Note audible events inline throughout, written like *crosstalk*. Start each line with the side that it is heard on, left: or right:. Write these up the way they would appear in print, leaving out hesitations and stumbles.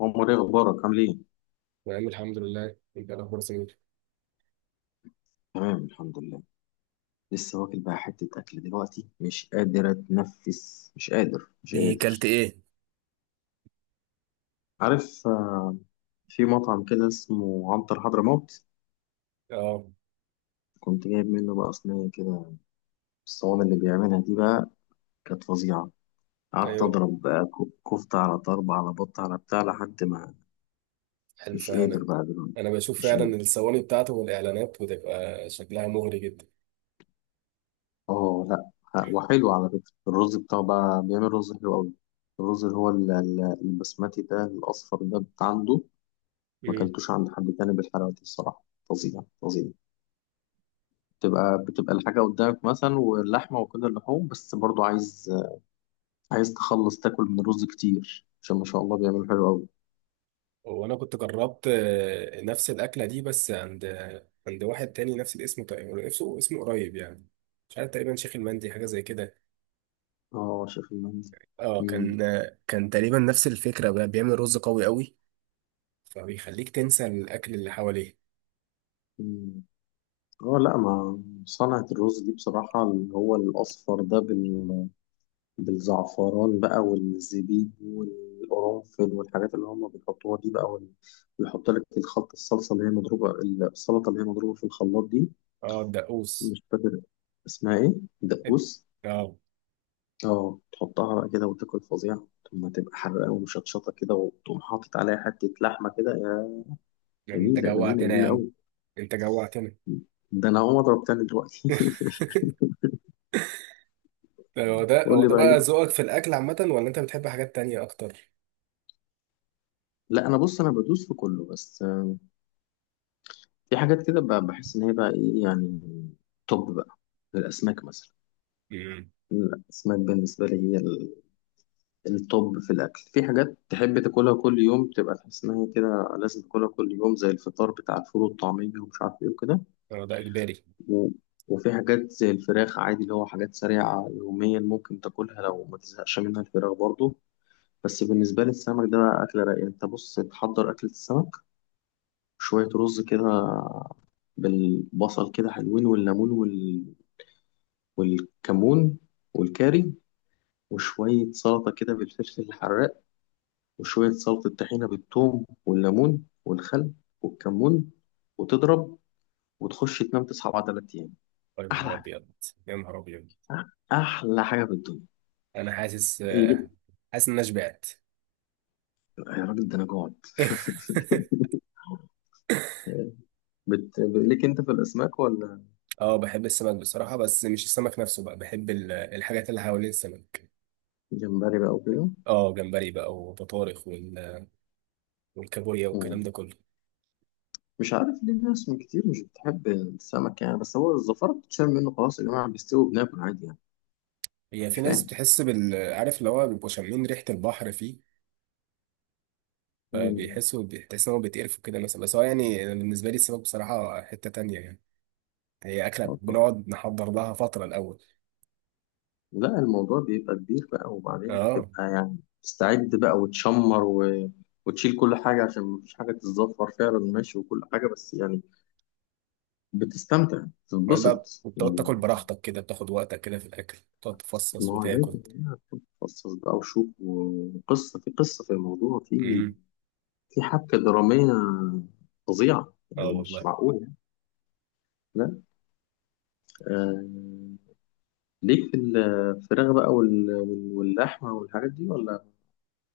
left: عمر، ايه اخبارك؟ عامل ايه؟
right: نعم، الحمد لله. انت الاخبار سمير؟
left: تمام، الحمد لله. لسه واكل بقى حته اكل دلوقتي، مش قادر اتنفس، مش قادر مش
right: ايه كلت
left: قادر.
right: ايه؟
left: عارف. في مطعم كده اسمه عنتر حضرموت.
right: اه.
left: كنت جايب منه بقى صينيه كده، الصواني اللي بيعملها دي بقى كانت فظيعه. قعدت
right: ايوه،
left: اضرب بقى كفته على طرب على بط على بتاع لحد ما
right: الف
left: مش
right: هنا.
left: قادر بقى دلوقتي.
right: انا بشوف
left: مش قادر.
right: فعلا الثواني بتاعته والاعلانات بتبقى شكلها مغري جدا.
left: اه، لا. وحلو على فكره. الرز بتاعه بقى بيعمل رز حلو قوي. الرز اللي هو البسمتي ده الأصفر ده بتاع عنده. ما
right: امم.
left: اكلتوش عند حد تاني بالحلاوه دي الصراحه. فظيع فظيع. بتبقى الحاجه قدامك مثلا واللحمه وكل اللحوم، بس برضو عايز عايز تخلص تاكل من الرز كتير عشان ما شاء الله بيعملوا حلو قوي.
right: وانا كنت جربت نفس الاكله دي، بس عند واحد تاني نفس الاسم تقريبا، نفسه اسمه قريب يعني. مش عارف، تقريبا شيخ المندي حاجه زي كده.
left: اه، شايف المندي.
right: اه،
left: مم.
right: كان تقريبا نفس الفكرة بقى، بيعمل رز قوي قوي. فبيخليك تنسى الاكل اللي حواليه.
left: مم. اه، لا، ما صنعة الرز دي بصراحة اللي هو الأصفر ده بالزعفران بقى والزبيب والقرنفل والحاجات اللي هم بيحطوها دي بقى ويحط لك الخلطة الصلصة اللي هي مضروبة، السلطة اللي هي مضروبة في الخلاط دي.
right: اه، الدقوس.
left: مش فاكر اسمها ايه، دقوس.
right: اه.
left: اه، تحطها بقى كده وتاكل، فظيعة. ثم تبقى حرقة ومشطشطة كده وتقوم حاطط عليها حتة لحمة كده يا
right: يعني انت
left: جميلة جميلة
right: جوعتنا يا
left: جميلة
right: عم.
left: أوي.
right: انت جوعتنا.
left: ده أنا هقوم أضرب تاني دلوقتي.
right: *laughs* هو
left: *laughs*
right: ده
left: قول
right: هو
left: لي
right: ده
left: بقى
right: بقى
left: ليه.
right: ذوقك في الاكل عامه، ولا انت بتحب حاجات تانية اكتر؟
left: لا، أنا بص أنا بدوس في كله بس. في حاجات كده بحس إن هي بقى إيه يعني، توب بقى. الأسماك مثلا.
right: امم.
left: الأسماك بالنسبة لي هي التوب في الأكل. في حاجات تحب تاكلها كل يوم تبقى تحس إن هي كده لازم تاكلها كل يوم زي الفطار بتاع الفول والطعمية ومش عارف إيه وكده.
right: هو ده اجباري.
left: و- وفي حاجات زي الفراخ عادي اللي هو حاجات سريعة يوميا ممكن تاكلها لو ما تزهقش منها، الفراخ برضو. بس بالنسبة للسمك ده بقى أكلة رايقة. أنت بص تحضر أكلة السمك، شوية رز كده، بالبصل كده حلوين، والليمون والكمون والكاري، وشوية سلطة كده بالفلفل الحراق، وشوية سلطة طحينة بالثوم والليمون والخل والكمون، وتضرب وتخش تنام تصحى بعد 3 أيام.
right: يا
left: أحلى
right: نهار
left: حاجة.
right: ابيض. يا نهار ابيض.
left: أحلى حاجة في الدنيا.
right: انا حاسس
left: إيه؟
right: آه، حاسس ان انا شبعت.
left: يا راجل ده انا جوعت.
right: *laughs*
left: ليك انت في الاسماك ولا؟
right: اه، بحب السمك بصراحه، بس مش السمك نفسه بقى، بحب الحاجات اللي حوالين السمك.
left: جمبري بقى وكده.
right: اه، جمبري بقى، وبطارخ، والكابوريا والكلام ده
left: مم.
right: كله.
left: مش عارف ليه ناس من كتير مش بتحب السمك يعني، بس هو الزفارة بتتشال منه خلاص يا جماعة، بيستوي وبناكل عادي يعني.
right: هي في
left: مش
right: ناس
left: فاهم.
right: بتحس بال، عارف، اللي هو بيبقوا شامين ريحه البحر فيه.
left: مم.
right: فبيحسوا، بتحس إن هو بيتقرفوا كده مثلا. بس هو يعني، أنا بالنسبة لي السمك بصراحة حتة تانية يعني. هي أكلة
left: آه، طبعا.
right: بنقعد نحضر لها فترة الأول.
left: لا، الموضوع بيبقى كبير بقى، وبعدين
right: أه.
left: بتبقى يعني تستعد بقى وتشمر وتشيل كل حاجة عشان مفيش حاجة تتزفر فعلا، ماشي. وكل حاجة بس يعني بتستمتع
right: وبعدين بقى
left: تتبسط
right: بتقعد
left: يعني.
right: تاكل براحتك كده، بتاخد وقتك كده في الأكل، تقعد تفصص
left: ما هو لازم
right: وتاكل.
left: بقى تتخصص بقى وشوف، وقصة في قصة، في الموضوع في
right: امم.
left: في حبكة درامية فظيعة
right: اه
left: يعني، مش
right: والله.
left: معقول يعني. لا. آه. ليك في الفراخ بقى واللحمة والحاجات دي ولا؟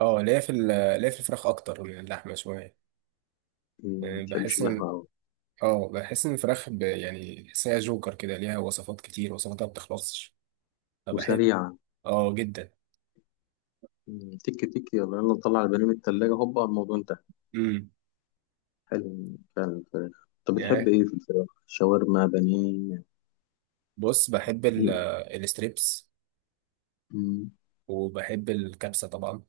right: اه، ليا في الفراخ أكتر من اللحمة شوية.
left: ما
right: يعني
left: بتحبش
right: بحس إن
left: اللحمة أوي.
right: اه بحس إن الفراخ يعني بحس إن هي جوكر كده، ليها وصفات كتير، وصفاتها ما بتخلصش. فبحب.
left: وسريعة.
right: اه جدا.
left: تك تك يلا يلا نطلع البانيه من التلاجة، هوبا الموضوع انتهى.
right: امم.
left: حلو فعلا الفراخ. طب بتحب
right: يعني،
left: ايه في الفراخ؟ شاورما، بانيه، يعني؟
right: بص، بحب
left: إيه؟
right: الستريبس.
left: مم.
right: وبحب الكبسة طبعا.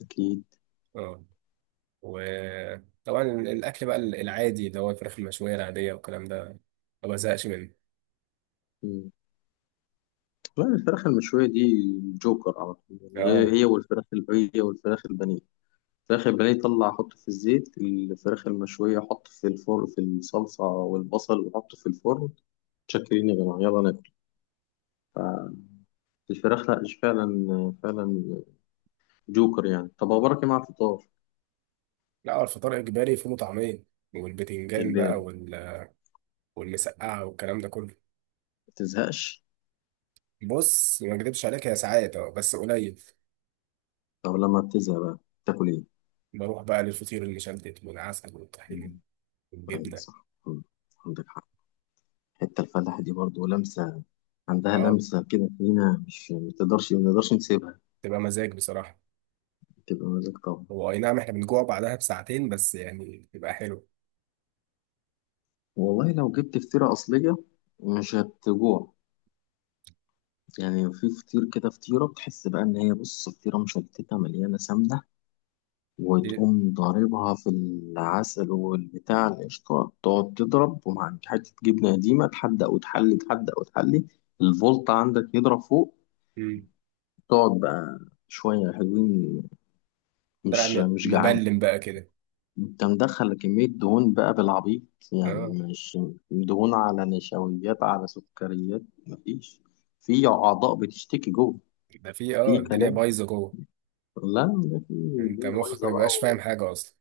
left: أكيد.
right: اه. وطبعا الأكل بقى العادي، اللي هو الفراخ المشوية العادية والكلام ده. ما بزهقش منه.
left: لا، الفراخ المشوية دي جوكر على طول يعني.
right: اه
left: هي والفراخ البانيه. الفراخ البانيه طلع حط في الزيت. الفراخ المشوية حط في الفرن في الصلصة والبصل وحط في الفرن. تشكرين يا جماعة يلا ناكل. الفراخ لا، مش فعلا فعلا جوكر يعني. طب أبو بركة مع الفطار؟
right: لا، هو الفطار إجباري، فول وطعمية، والبتنجان بقى
left: إجباري.
right: والمسقعة والكلام ده كله.
left: ما تزهقش.
right: بص، ما اكدبش عليك، هي ساعات اه بس قليل.
left: طب لما بتزهق بقى تاكل إيه؟
right: بروح بقى للفطير المشلتت والعسل والطحينة.
left: مم. أيوة
right: والجبنة.
left: صح. مم. عندك حق. حتة الفلاحة دي برضه لمسة، عندها
right: اه،
left: لمسة كده فينا، مش ما تقدرش ما نقدرش نسيبها.
right: تبقى مزاج بصراحة.
left: تبقى مزاج طبعا.
right: هو أي نعم، احنا بنجوع بعدها بساعتين، بس يعني بيبقى حلو.
left: والله لو جبت فطيرة أصلية مش هتجوع. يعني في فطير كده، فطيرة بتحس بقى إن هي بص فطيرة مشلتتة مليانة سمنة،
right: دي-
left: وتقوم ضاربها في العسل والبتاع القشطة، تقعد تضرب، ومع حتة جبنة قديمة، تحدق وتحلي تحدق وتحلي. الفولت عندك يضرب فوق،
right: مم.
left: تقعد بقى شوية حلوين،
right: طلع
left: مش
right: م-
left: مش جعان.
right: مبلم بقى كده.
left: انت مدخل كمية دهون بقى بالعبيط،
right: اه،
left: يعني مش، دهون على نشويات على سكريات. مفيش. في أعضاء بتشتكي جوه.
right: ده في
left: في
right: الدنيا
left: كلام.
right: بايظه جوه.
left: لا، ده في
right: انت
left: الدنيا
right: مخك ما
left: بايظة بقى
right: بيبقاش فاهم حاجه اصلا.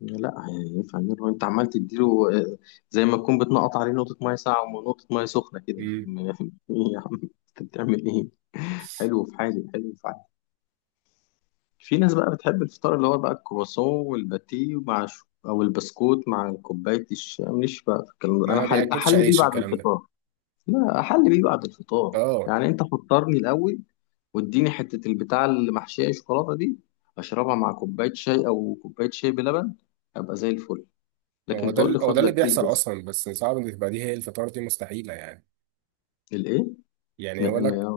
left: لا هيفهم، يعني انت عمال تديله. آه، زي ما تكون بتنقط عليه نقطة مية ساقعة ونقطة مية سخنة كده.
right: امم.
left: *laughs* يا عم انت بتعمل ايه؟ حلو في حالي، حلو في. في ناس بقى بتحب الفطار اللي هو بقى الكرواسون والباتيه مع او البسكوت مع كوبايه الشاي. ماليش بقى في الكلام ده. انا
right: ما بياكلش
left: احل بيه
right: عيش
left: بعد
right: الكلام ده.
left: الفطار. لا، احل بيه بعد الفطار.
right: اه.
left: يعني انت فطرني الاول، واديني حته البتاع اللي محشيه شوكولاته دي، اشربها مع كوبايه شاي او كوبايه شاي بلبن، ابقى زي الفل.
right: هو
left: لكن
right: ده
left: تقول لي
right: ال- هو
left: خد
right: ده اللي
left: لك كيس
right: بيحصل
left: بس؟
right: اصلا. بس صعب ان تبقى دي هي الفطار، دي مستحيله يعني.
left: الايه؟
right: يعني يقول
left: لان
right: لك،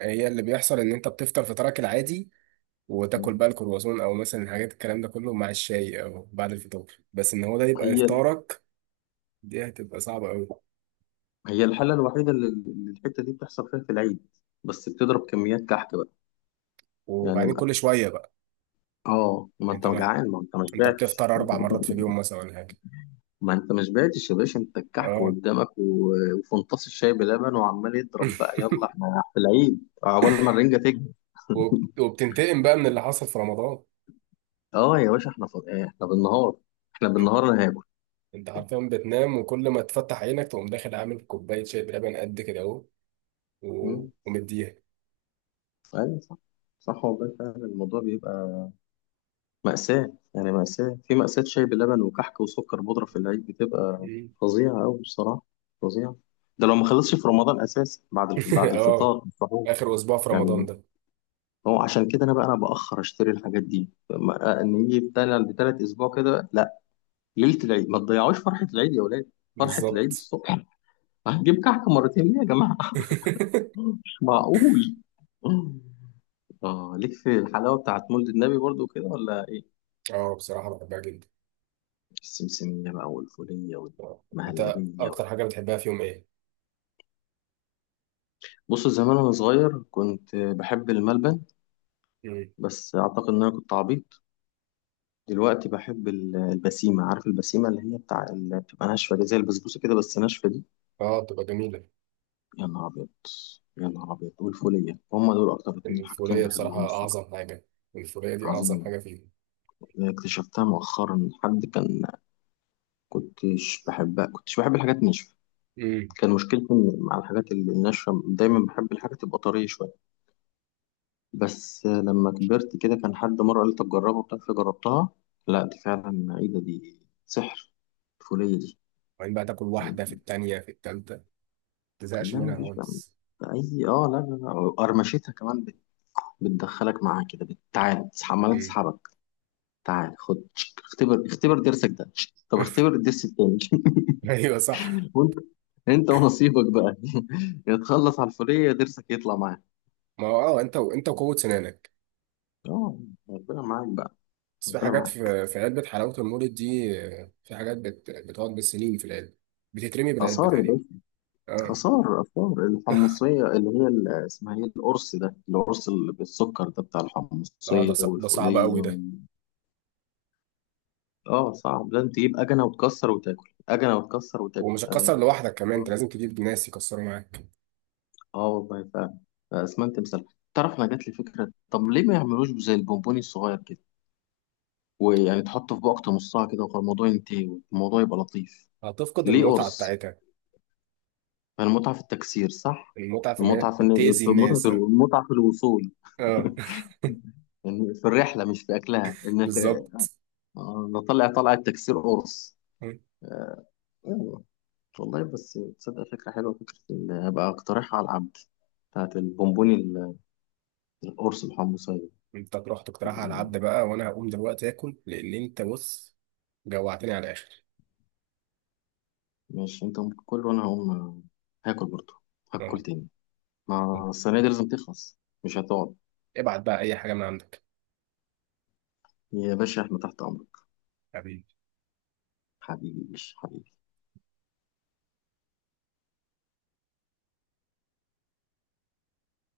right: هي اللي بيحصل ان انت بتفطر فطارك العادي، وتاكل بقى الكرواسون او مثلا الحاجات الكلام ده كله مع الشاي او بعد الفطار، بس ان هو ده يبقى
left: هي،
right: افطارك. دي هتبقى صعبه قوي.
left: هي الحاله الوحيده اللي الحته دي بتحصل فيها في العيد، بس بتضرب كميات كحك بقى، يعني.
right: وبعدين كل شويه بقى.
left: اه ما
right: انت
left: انت
right: ما
left: جعان، ما انت ما
right: انت
left: شبعتش.
right: بتفطر
left: *laughs*
right: اربع مرات في اليوم مثلا ولا حاجه؟
left: ما انت ما شبعتش يا باشا، انت الكحك
right: اه.
left: قدامك وفنطاس الشاي بلبن وعمال يضرب بقى،
right: *laughs*
left: يلا احنا في العيد عقبال ما الرنجه تكبر.
right: وبتنتقم بقى من اللي حصل في رمضان.
left: اه يا باشا احنا احنا بالنهار احنا بالنهار انا هاكل.
right: انت عارفين بتنام، وكل ما تفتح عينك تقوم داخل عامل كوبايه شاي بلبن قد كده اهو،
left: مم.
right: ومديها.
left: ايوه صح. صح والله فعلا الموضوع بيبقى مأساة يعني، مأساة في مأساة، شاي بلبن وكحك وسكر بودرة في العيد بتبقى
right: إيه؟
left: فظيعة أوي بصراحة. فظيعة. ده لو ما خلصش في رمضان أساسا، بعد بعد
right: *laughs* اه،
left: الفطار السحور
right: اخر اسبوع في رمضان
left: يعني.
right: ده.
left: هو عشان كده انا بقى انا باخر اشتري الحاجات دي، ان يجي بتالت اسبوع كده، لا، ليله العيد. ما تضيعوش فرحه العيد يا ولاد، فرحه العيد
right: بالظبط.
left: الصبح. هتجيب كحك مرتين ليه يا جماعه؟ *laughs*
right: *laughs*
left: مش معقول. اه، ليك في الحلاوه بتاعت مولد النبي برضو كده ولا ايه؟
right: اه، بصراحه بحبها جدا.
left: السمسميه بقى والفوليه
right: آه. انت
left: والمهلبيه
right: اكتر حاجه بتحبها في يوم ايه؟
left: بص زمان وانا صغير كنت بحب الملبن،
right: مم.
left: بس اعتقد ان انا كنت عبيط. دلوقتي بحب البسيمه. عارف البسيمه اللي هي بتاع اللي بتبقى ناشفه دي، زي البسبوسه كده بس ناشفه دي.
right: اه، بتبقى جميله.
left: يا نهار أبيض. يا نهار أبيض. والفولية هما دول أكتر اتنين حاجتين
right: الفوليه
left: بحبهم
right: بصراحه
left: الصراحة.
right: اعظم حاجه. الفوليه دي اعظم
left: عظيم.
right: حاجه فيهم.
left: اكتشفتها مؤخرا. حد كان كنتش بحبها، كنتش بحب الحاجات ناشفة،
right: امم.
left: كان مشكلتي مع الحاجات اللي ناشفة، دايما بحب الحاجات تبقى طرية شوية. بس لما كبرت كده كان حد مرة قال لي طب جربها وبتاع، فجربتها. لا دي فعلا ايه ده، دي سحر الفولية دي.
right: وبعدين بقى تاكل واحده في التانيه في التالته ما تزهقش
left: لا
right: منها
left: مفيش بقى
right: خالص.
left: بأي، اه لا لا لا. قرمشتها كمان بتدخلك معاها كده، بتعال عمالة
right: مم.
left: تسحبك. تعال خد تشك. اختبر اختبر درسك، ده تشك. طب اختبر
right: *laughs*
left: الدرس التاني.
right: ايوه، صح.
left: *laughs* وانت انت ونصيبك بقى. *laughs* يا تخلص على الفلية يا درسك يطلع معاك.
right: ما هو انت وقوه سنانك.
left: اه. ربنا معاك بقى.
right: بس في
left: ربنا
right: حاجات
left: معاك.
right: في علبة حلاوة المولد دي، في حاجات بتقعد بالسنين في العلبة. بتترمي بالعلبة
left: آثار يا
right: تقريبا.
left: باشا.
right: اه.
left: آثار آثار
right: *laughs*
left: الحمصية اللي هي اسمها ايه، القرص ده، القرص اللي بالسكر ده بتاع
right: اه، ده
left: الحمصية
right: ص... ده صعب
left: والفولية
right: قوي ده.
left: اه صعب ده، انت تجيب أجنة وتكسر وتاكل، أجنة وتكسر وتاكل،
right: ومش هتكسر لوحدك كمان، انت لازم تجيب ناس يكسروا معاك.
left: اه والله فعلا. اسمنت تمثال. تعرف انا جات لي فكره، طب ليه ما يعملوش زي البونبوني الصغير كده، ويعني تحطه في بوقت نصها كده، والموضوع ينتهي والموضوع يبقى لطيف.
right: هتفقد
left: ليه
right: المتعة
left: قرص؟
right: بتاعتها.
left: يعني المتعه في التكسير، صح؟
right: المتعة في ان هي
left: المتعه في إن-
right: تأذي
left: في المتعه
right: الناس
left: في
right: اه.
left: المتعه في الوصول. *laughs*
right: آه.
left: يعني في الرحله، مش في اكلها،
right: *laughs*
left: انك
right: بالظبط.
left: نطلع، طلع التكسير قرص.
right: م.
left: آه، أيوة. والله بس تصدق فكره حلوه، فكره هبقى اقترحها على العبد. بتاعت البونبوني القرص الحمصيه.
right: انت تروح تقترحها على العبد بقى، وانا هقوم دلوقتي اكل لان انت بص جوعتني على الاخر.
left: ماشي انت قوم كل وانا هقوم هاكل برضه، هاكل
right: آه.
left: تاني.
right: آه.
left: ما الصينية دي لازم تخلص، مش هتقعد.
right: ابعت بقى اي حاجة من عندك.
left: يا باشا احنا تحت امرك.
right: حبيبي.
left: حبيبي. يا باشا حبيبي.